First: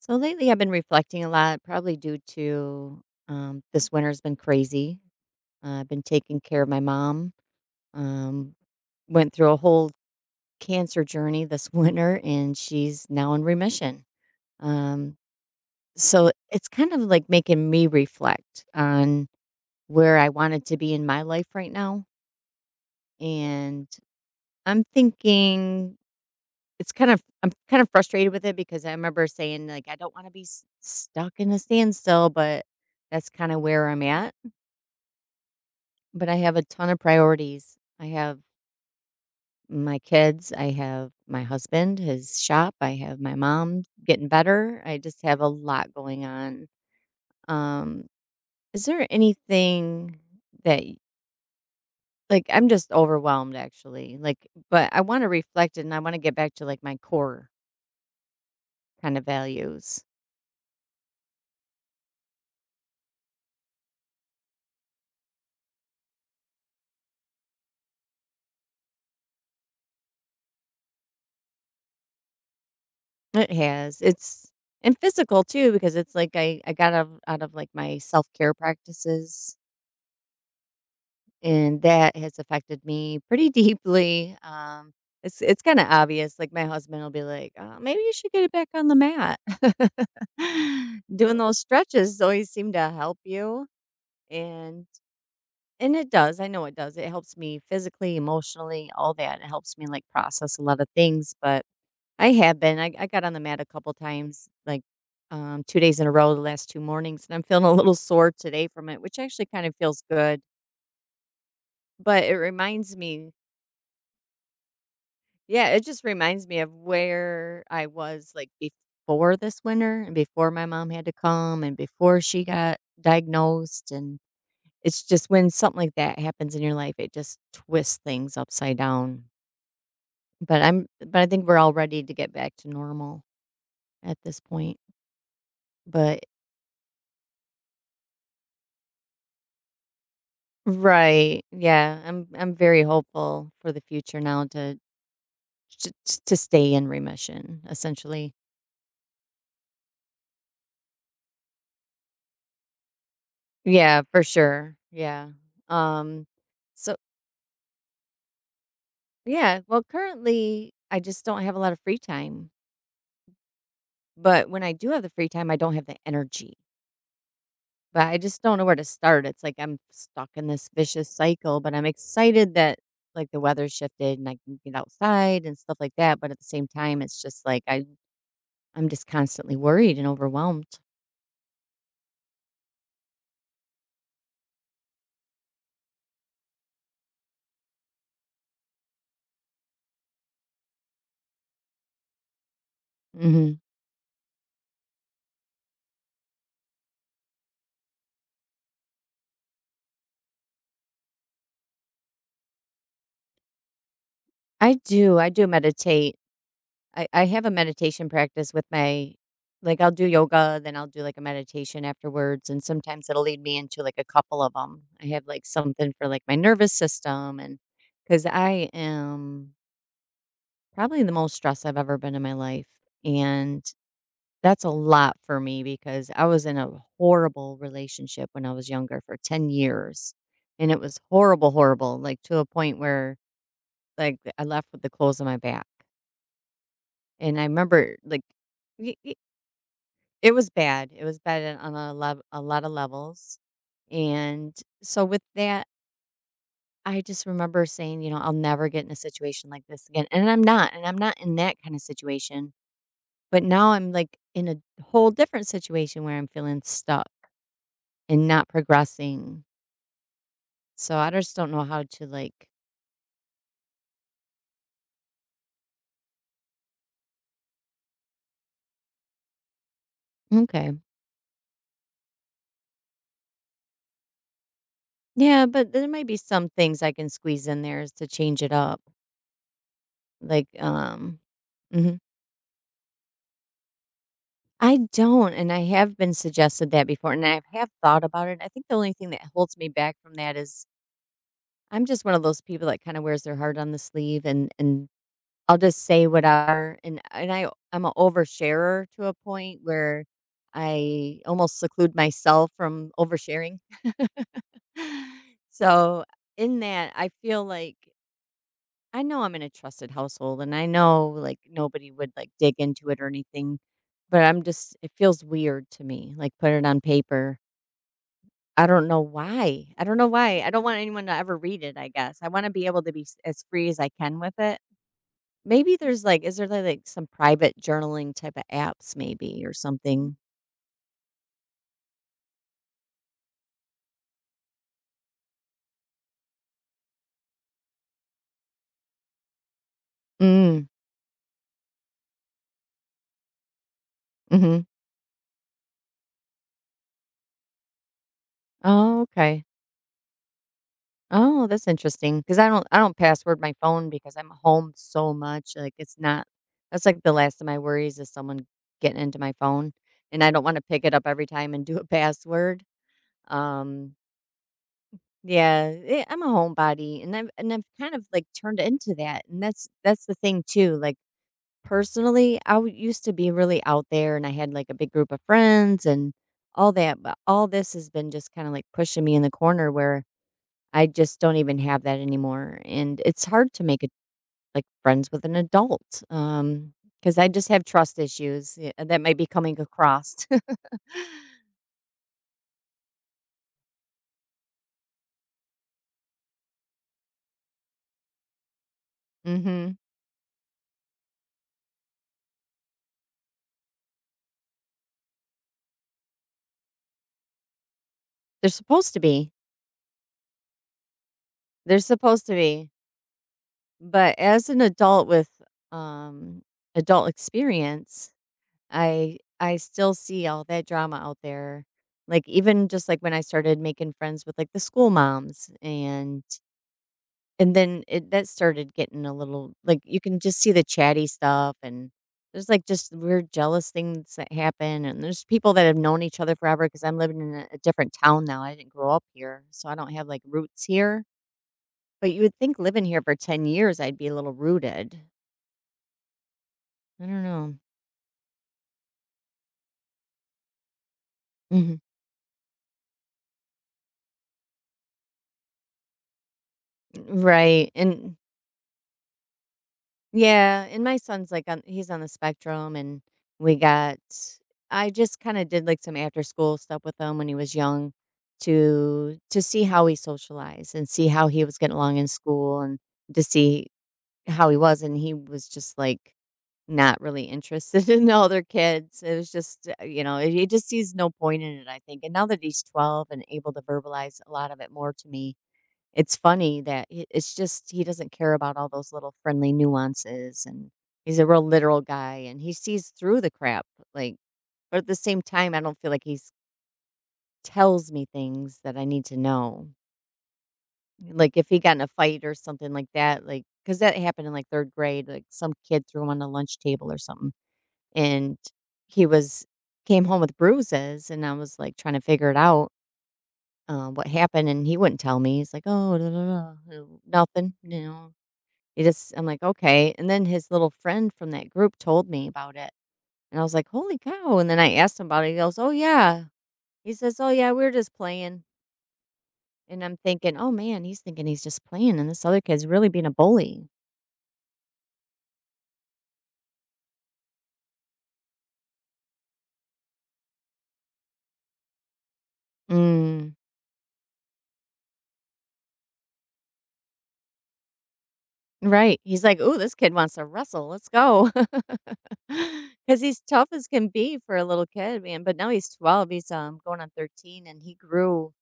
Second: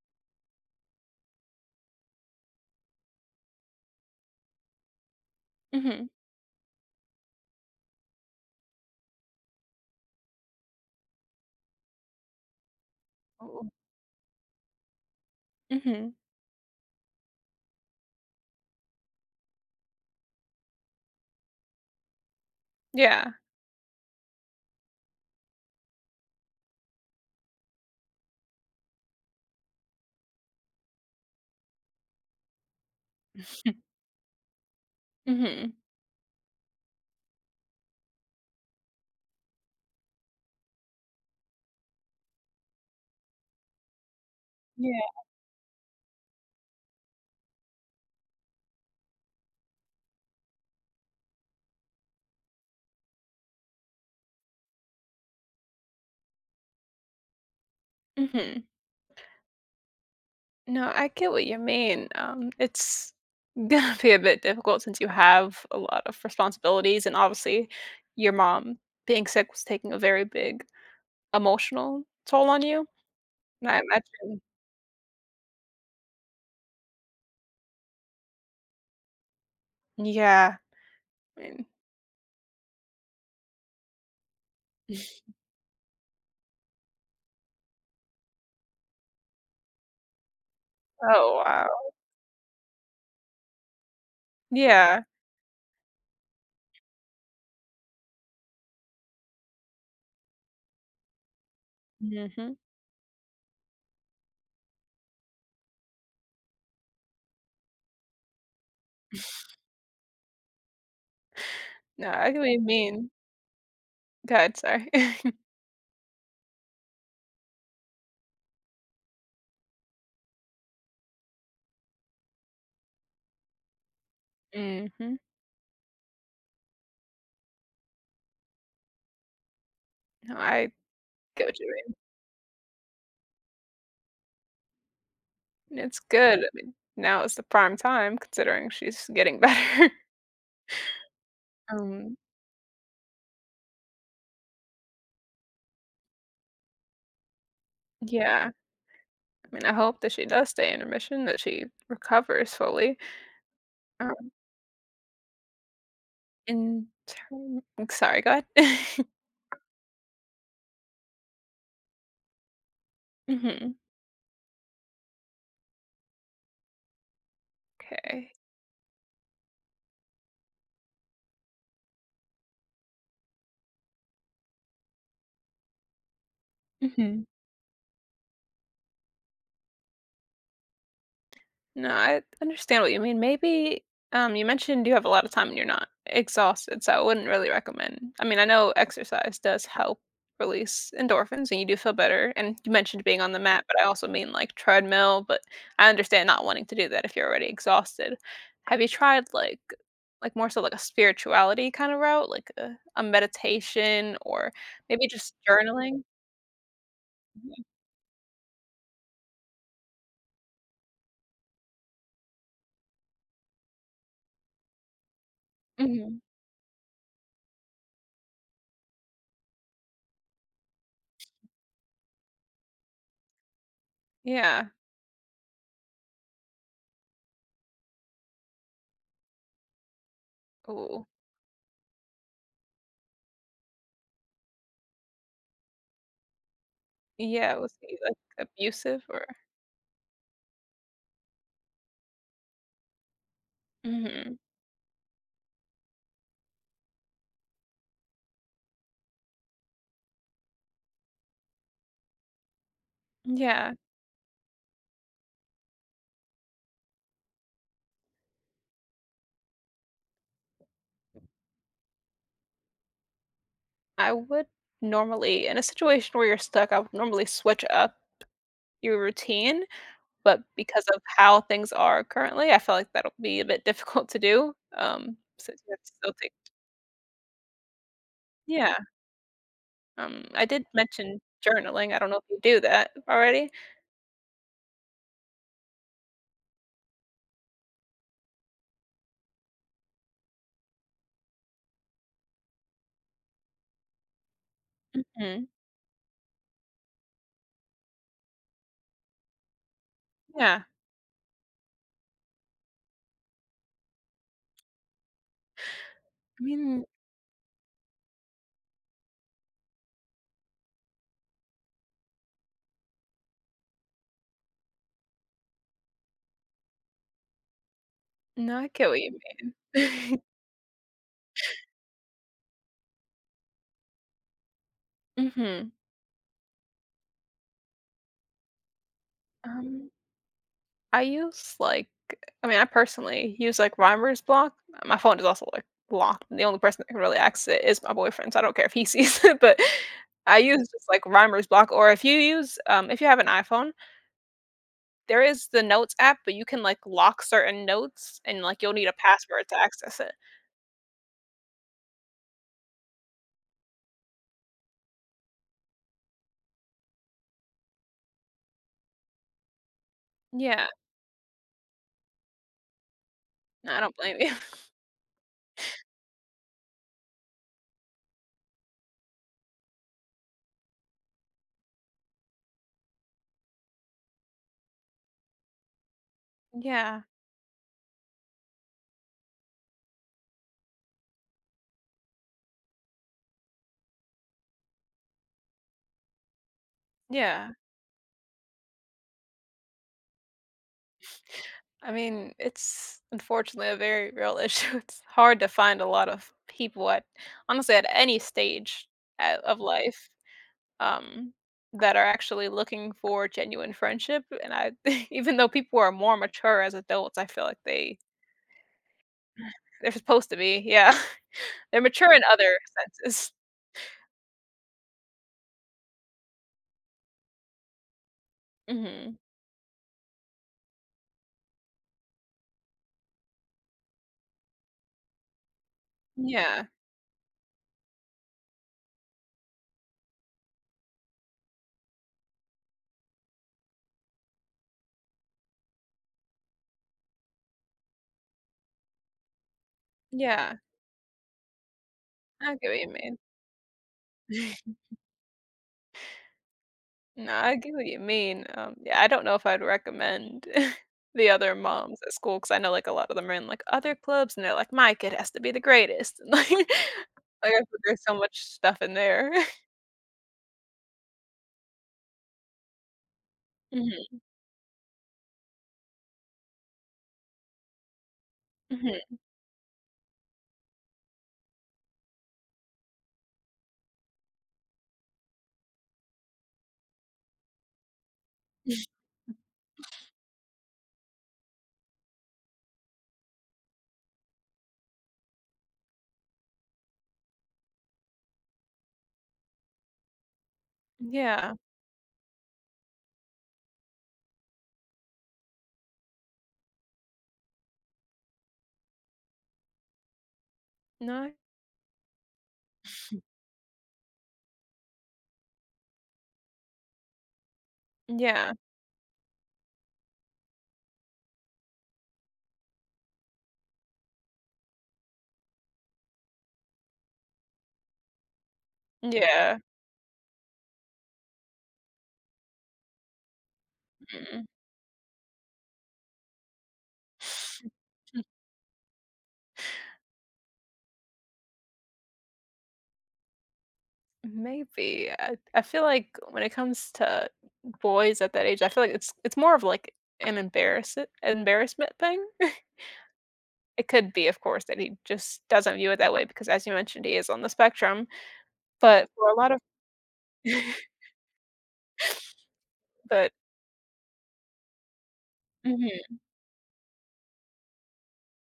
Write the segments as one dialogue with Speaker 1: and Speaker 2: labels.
Speaker 1: So lately, I've been reflecting a lot, probably due to this winter's been crazy. I've been
Speaker 2: Mhm.
Speaker 1: taking care of my mom. Um, went through a whole cancer journey this winter, and she's now in
Speaker 2: Oh.
Speaker 1: remission. Um,
Speaker 2: Mhm.
Speaker 1: so it's kind of like making me reflect on where I wanted to be in my life right now.
Speaker 2: Yeah.
Speaker 1: And I'm thinking It's kind of I'm kind of frustrated with it because I remember saying, like, "I don't wanna be s stuck in a standstill," but that's kinda where I'm at.
Speaker 2: Mhm.
Speaker 1: But I have a ton of priorities. I have my kids, I have my husband, his shop, I have my mom getting better. I
Speaker 2: Yeah.
Speaker 1: just have a lot going on. Um, is there anything that y like, I'm just overwhelmed, actually, like, but I wanna reflect it and I wanna get back to, like, my core
Speaker 2: Mhm.
Speaker 1: kind of values.
Speaker 2: No, I get what you mean. It's gonna be a bit difficult since you have a lot of responsibilities, and obviously, your mom being sick was taking a very big emotional toll on you.
Speaker 1: It
Speaker 2: And I
Speaker 1: has.
Speaker 2: imagine
Speaker 1: It's and physical too because it's like I got out of like my self-care practices
Speaker 2: yeah. I mean
Speaker 1: and that has affected me pretty deeply. It's kind of obvious like my husband will be like, "Maybe you should get it back on the mat." Doing
Speaker 2: oh,
Speaker 1: those
Speaker 2: wow.
Speaker 1: stretches always seem to help you and
Speaker 2: Yeah.
Speaker 1: and it does. I know it does. It helps me physically, emotionally, all that. It helps me like process a lot of things, but I
Speaker 2: Mhm.
Speaker 1: have been. I got on the mat a couple times, like, 2 days in a row, the last 2 mornings, and I'm feeling a little sore today from it, which actually kind of feels good,
Speaker 2: No,
Speaker 1: but
Speaker 2: I
Speaker 1: it
Speaker 2: get what you
Speaker 1: reminds
Speaker 2: mean.
Speaker 1: me
Speaker 2: God, sorry.
Speaker 1: yeah, it just reminds me of where I was, like, before this winter and before my mom had to come and before she got diagnosed, and
Speaker 2: sorry.
Speaker 1: it's
Speaker 2: Mhm.
Speaker 1: just when something like that happens in your life, it just twists things upside down,
Speaker 2: No,
Speaker 1: but
Speaker 2: I
Speaker 1: I think
Speaker 2: get
Speaker 1: we're
Speaker 2: what you
Speaker 1: all
Speaker 2: mean.
Speaker 1: ready to get back to normal at this point,
Speaker 2: It's
Speaker 1: but
Speaker 2: good, I mean, now is the prime time considering she's getting better.
Speaker 1: Right. Yeah.
Speaker 2: Um,
Speaker 1: I'm very hopeful for the future now to, to stay in remission essentially.
Speaker 2: yeah, I mean, I hope that she does stay in remission, that she recovers fully.
Speaker 1: Yeah, for
Speaker 2: Um,
Speaker 1: sure. Yeah. Um
Speaker 2: in
Speaker 1: so
Speaker 2: term sorry, go ahead.
Speaker 1: yeah, well currently I just don't have a lot of free time,
Speaker 2: Mhm,
Speaker 1: but when I do have the free time I don't have the energy. But I
Speaker 2: 'kay.
Speaker 1: just don't know where to start. It's like I'm stuck in this vicious cycle, but I'm excited that like the weather shifted and I can get outside and stuff like that, but at the same time it's
Speaker 2: Mhm.
Speaker 1: just like I'm just constantly worried and overwhelmed.
Speaker 2: No, I understand what you mean. Maybe you mentioned you have a lot of time and you're not exhausted, so I wouldn't really recommend. I mean, I know exercise does help release endorphins and you do feel better. And you mentioned being on the
Speaker 1: Mhm.
Speaker 2: mat, but I also mean like treadmill, but I understand not wanting to do that if you're already exhausted. Have you tried like more so like a spirituality kind of route, like, a meditation or
Speaker 1: I
Speaker 2: maybe
Speaker 1: do, I
Speaker 2: just
Speaker 1: do
Speaker 2: journaling?
Speaker 1: meditate. I have a meditation practice with my like, I'll do yoga, then I'll do, like, a meditation afterwards, and sometimes it'll lead me into, like, a couple of them. I have, like, something for,
Speaker 2: Mhm.
Speaker 1: like, my nervous system and because I am probably the most stressed I've ever been in my life, and that's
Speaker 2: Yeah.
Speaker 1: a lot for me because I was in a horrible relationship when I was younger for 10 years, and it was
Speaker 2: Ooh.
Speaker 1: horrible, horrible, like, to a point where, like, I left with the clothes on my back. And I
Speaker 2: Yeah, was
Speaker 1: remember,
Speaker 2: he like
Speaker 1: like, y
Speaker 2: abusive
Speaker 1: y
Speaker 2: or?
Speaker 1: it was bad on on a lot of levels,
Speaker 2: Mhm.
Speaker 1: and so with that, I just remember saying, you know, "I'll never get in a situation like this again," and I'm not in that kinda situation, but now
Speaker 2: Yeah,
Speaker 1: I'm, like, in a whole different situation where I'm feeling stuck and not progressing, so I just don't know how to, like
Speaker 2: I would normally, in a situation where you're stuck, I would normally switch up your routine, but
Speaker 1: Okay.
Speaker 2: because of how things are currently, I feel like that'll be a bit difficult to do.
Speaker 1: Yeah,
Speaker 2: Since you
Speaker 1: but
Speaker 2: have
Speaker 1: there
Speaker 2: to
Speaker 1: might
Speaker 2: still
Speaker 1: be
Speaker 2: take,
Speaker 1: some things I can squeeze in there is to change it
Speaker 2: yeah.
Speaker 1: up,
Speaker 2: I
Speaker 1: like,
Speaker 2: did mention journaling. I
Speaker 1: Mhm.
Speaker 2: don't know if you do that already.
Speaker 1: I don't, and I have been suggested that before, and I have thought about it. I think the only thing that holds me back from that is I'm just one of those people that kind of wears their heart on the sleeve, and
Speaker 2: Mhm,
Speaker 1: I'll just say what I and I I'm an oversharer to a point where
Speaker 2: yeah,
Speaker 1: I almost seclude myself from oversharing. so
Speaker 2: I
Speaker 1: in
Speaker 2: mean,
Speaker 1: that, I feel like. I know I'm in a trusted household and I know like nobody would like dig into it or anything, but I'm just, it feels weird to me. Like put it on paper.
Speaker 2: no,
Speaker 1: I
Speaker 2: I get
Speaker 1: don't
Speaker 2: what
Speaker 1: know
Speaker 2: you
Speaker 1: why. I don't know
Speaker 2: mean.
Speaker 1: why. I don't want anyone to ever read it, I guess. I want to be able to be s- as free as I can with it.
Speaker 2: hmm.
Speaker 1: Maybe there's like, is there like some private journaling type of apps maybe or
Speaker 2: Um,
Speaker 1: something?
Speaker 2: I use like I mean, I personally use like Rhymer's block. My phone is also like blocked. And the only person that can really access it is my boyfriend, so I don't care if he sees it. But I use
Speaker 1: Mm,
Speaker 2: just like Rhymer's block, or if you use if you have an iPhone,
Speaker 1: mm-hmm.
Speaker 2: there is the Notes app, but you can like lock certain notes, and like you'll need a
Speaker 1: Oh, okay.
Speaker 2: password to access it.
Speaker 1: Oh, that's interesting. Cause I don't password my phone because I'm home so much, like, it's not that's, like, the last of my worries is someone getting into my phone, and I don't wanna
Speaker 2: Yeah,
Speaker 1: pick it up every time and do a password.
Speaker 2: no, I
Speaker 1: Um,
Speaker 2: don't blame you.
Speaker 1: yeah, I'm a homebody, and I've kind of, like, turned into that, and that's the thing too, like, personally, I w used to be really out there, and I had, like, a big group of friends and all
Speaker 2: Yeah,
Speaker 1: that, but all this has been just kinda, like, pushing me in the corner where I just don't even have that anymore, and it's hard to make it like friends with an adult, because I just
Speaker 2: yeah.
Speaker 1: have trust issues, yeah, that might be coming across.
Speaker 2: I mean, it's unfortunately a very real issue. It's hard to find a lot of people at honestly at any stage of
Speaker 1: Mhm.
Speaker 2: life um, that are actually looking for genuine friendship. And I, even though people are more mature as adults, I feel like they
Speaker 1: They're supposed to be.
Speaker 2: they're supposed to be. Yeah, they're
Speaker 1: They're
Speaker 2: mature in
Speaker 1: supposed to
Speaker 2: other
Speaker 1: be.
Speaker 2: senses.
Speaker 1: But as an adult with, um, adult experience,
Speaker 2: Hmm.
Speaker 1: I still see all that drama out there. Like, even just, like, when I started making friends with, like, the school moms
Speaker 2: Yeah,
Speaker 1: and then it that started getting a little like, you can just see the chatty stuff, and there's, like, just weird jealous things that happen, and there's people that have known each other forever because 'cause I'm living in a different town now, I didn't grow up here, so I don't have, like,
Speaker 2: yeah,
Speaker 1: roots here, but you would
Speaker 2: I
Speaker 1: think
Speaker 2: get what
Speaker 1: living
Speaker 2: you
Speaker 1: here for
Speaker 2: mean.
Speaker 1: 10 years, I'd be a little rooted. I don't
Speaker 2: No,
Speaker 1: know.
Speaker 2: I get what you mean. Yeah, I don't know if I'd recommend the other
Speaker 1: Mhm.
Speaker 2: moms at school because I know like a lot of them are in like other clubs and they're like, my kid has to be the greatest. And, like I feel
Speaker 1: Right,
Speaker 2: there's so
Speaker 1: and
Speaker 2: much stuff in there.
Speaker 1: yeah, and my son's like on he's on the spectrum and we got
Speaker 2: hmm.
Speaker 1: I just kind of did like some after school stuff with him when he was young
Speaker 2: Hmm.
Speaker 1: to see how he socialized and see how he was getting along in school and to see how he was and he was just like not really interested in the other kids. It was just you know, he just sees no point in it, I think. And now that he's 12 and able to verbalize a lot of it more to me, it's funny that I it's just he doesn't care about all those little friendly nuances, and he's a real
Speaker 2: Yeah.
Speaker 1: literal guy, and he sees through the crap, like but at the same time, I don't feel like he tells me things that I need to know.
Speaker 2: No.
Speaker 1: Like, if he got in a fight or something like that, like because that happened in, like, 3rd grade, like, some kid threw him on the lunch table or something, and
Speaker 2: Yeah,
Speaker 1: he was came home with bruises, and I was, like, trying to figure it out, what happened, and he wouldn't tell me. He's like, "Oh, da, da, da, nothing," you know? He just I'm like,
Speaker 2: yeah,
Speaker 1: "Okay," and then his little friend from that group told me about it, and I was like, "Holy cow,"
Speaker 2: mm.
Speaker 1: and then I asked him about it, he goes, "Oh, yeah." He says, "Oh, yeah, we are just playing," and I'm thinking, "Oh, man, he's thinking he's just playing, and this other kid's really being a bully."
Speaker 2: Maybe, I feel like when it comes to boys at that age, I feel like it's more of, like, an embarrassment thing.
Speaker 1: Mm,
Speaker 2: It could be, of course, that he just doesn't view it that way because as you mentioned, he is on the spectrum,
Speaker 1: right,
Speaker 2: but
Speaker 1: he's
Speaker 2: for a
Speaker 1: like,
Speaker 2: lot
Speaker 1: oh,
Speaker 2: of
Speaker 1: this kid wants to wrestle, let's go." go, because he's
Speaker 2: but
Speaker 1: tough as can be for a little kid, man, but now he's 12,
Speaker 2: mhm,
Speaker 1: he's, going on 13, and he grew,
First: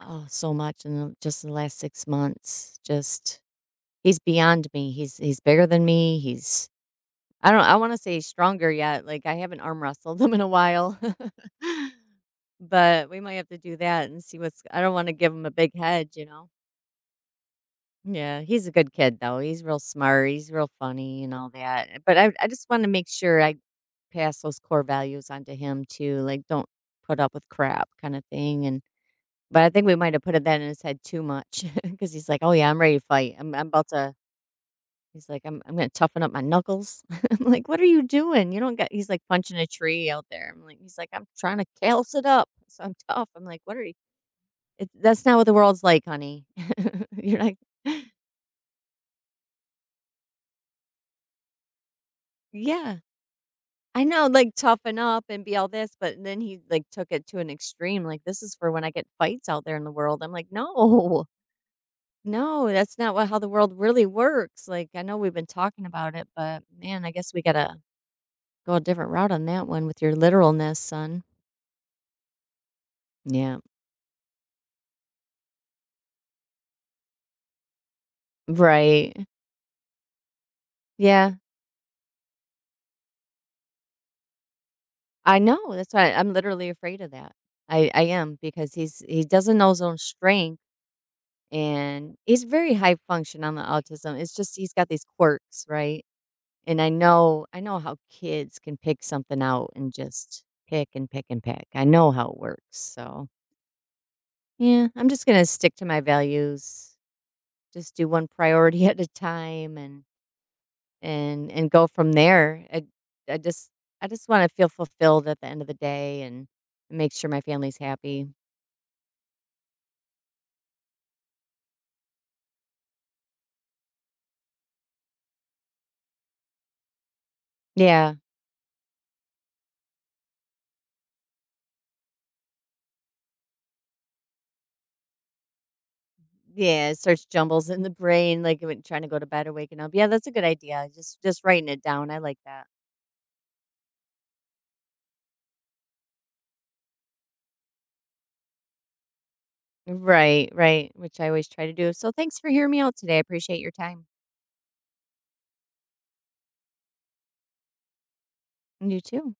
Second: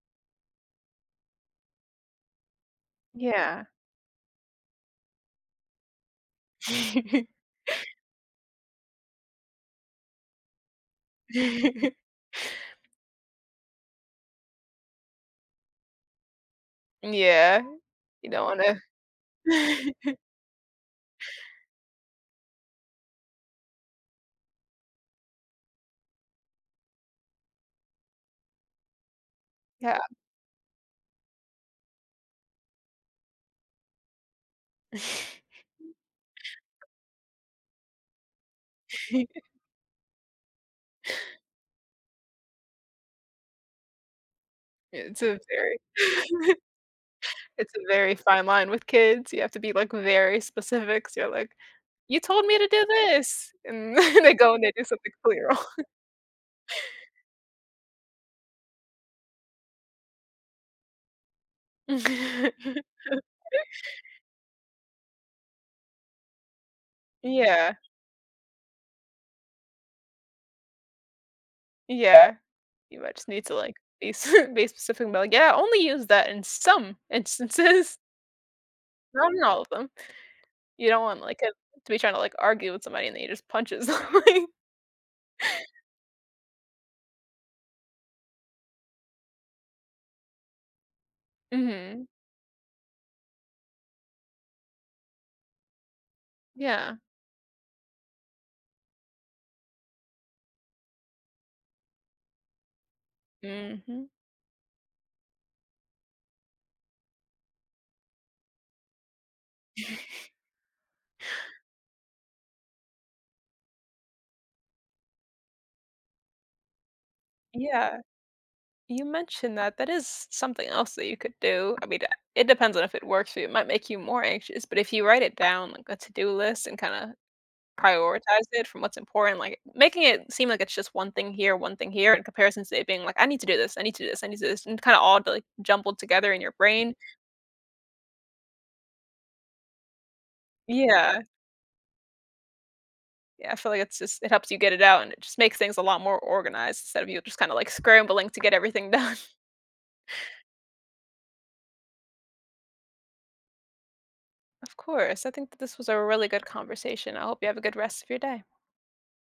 Speaker 1: oh, so much in the just the last 6 months, just
Speaker 2: yeah.
Speaker 1: He's beyond me. He's bigger than me. He's I don't I wanna say stronger yet, like, I haven't arm wrestled him in a while. But we might have to do that and see what's I don't wanna give him a big head, you know?
Speaker 2: Yeah, you
Speaker 1: Yeah,
Speaker 2: don't
Speaker 1: he's a
Speaker 2: wanna
Speaker 1: good kid, though. He's real smart, he's real funny and all that, eh, but I just wanna make sure I pass those core values onto him too, like, don't put up with crap kinda thing, and but I think we
Speaker 2: yeah.
Speaker 1: might have put that in his head too much because he's like, "Oh, yeah, I'm ready to fight. I'm about to He's like, "I'm I'm gonna toughen up my knuckles." I'm like, "What are you doing? You don't get. He's like punching a tree out there. I'm like, he's like, "I'm trying to calce it up, so I'm tough." I'm like, "What are you?" It,
Speaker 2: It's
Speaker 1: that's not
Speaker 2: a
Speaker 1: what the
Speaker 2: very
Speaker 1: world's like, honey. You're like,
Speaker 2: it's a very fine line with kids, you have to be, like, very specific, so you're like, "You told me to do
Speaker 1: yeah,
Speaker 2: this," and
Speaker 1: I know,
Speaker 2: they
Speaker 1: like
Speaker 2: go and they do
Speaker 1: toughen
Speaker 2: something
Speaker 1: up
Speaker 2: completely
Speaker 1: and be all
Speaker 2: wrong.
Speaker 1: this, but then he like took it to an extreme. Like this is for when I get fights out there in the world. I'm like, no, no, that's not what how the world really works. Like I know we've been talking about it, but man, I guess we
Speaker 2: Yeah,
Speaker 1: gotta go a different route on that one with your literalness, son.
Speaker 2: yeah, you might just need to,
Speaker 1: Yeah.
Speaker 2: like, be s be specific and be like, "Yeah, only use that in some instances,
Speaker 1: Right.
Speaker 2: not in all of them." You don't want,
Speaker 1: Yeah.
Speaker 2: like, 'cause to be trying to, like, argue with somebody and then you just punches somebody.
Speaker 1: I know. That's why I'm literally afraid of that. I am because he doesn't know his own strength
Speaker 2: Mhm,
Speaker 1: and he's very high function on the autism. It's just he's got these quirks, right? And I
Speaker 2: yeah,
Speaker 1: know I know how kids can pick something out and just pick and pick and pick. I know how it works. So
Speaker 2: mhm,
Speaker 1: yeah, I'm just gonna stick to my values. Just do one priority at a time and go from there. I just I just want to feel fulfilled at the end of the day and make sure my family's
Speaker 2: yeah.
Speaker 1: happy.
Speaker 2: You mentioned that. That is something else that you could do. I mean, it depends on if it works for you. It might make you more anxious, but if you write it down, like a to do list, and kind of
Speaker 1: Yeah.
Speaker 2: prioritize it from what's important, like making it seem like it's just one thing here, in comparison to it being like, I need to do this, I need to do this, I need to do this, and kind of all like jumbled together in your
Speaker 1: Yeah,
Speaker 2: brain.
Speaker 1: it starts jumbles in the brain, like when trying to go to bed or waking up. Yeah, that's a good idea. Just
Speaker 2: Yeah.
Speaker 1: just writing it down. I like that.
Speaker 2: Yeah. I feel like it's just, it helps you get it out and it just makes things a lot more organized instead of you just kind of like scrambling to get everything done.
Speaker 1: Right, right. Which I always try to do. So thanks for hearing me out today. I appreciate your time.
Speaker 2: Of course. I think that this was a really good conversation. I hope you have a good rest of your day.
Speaker 1: You too.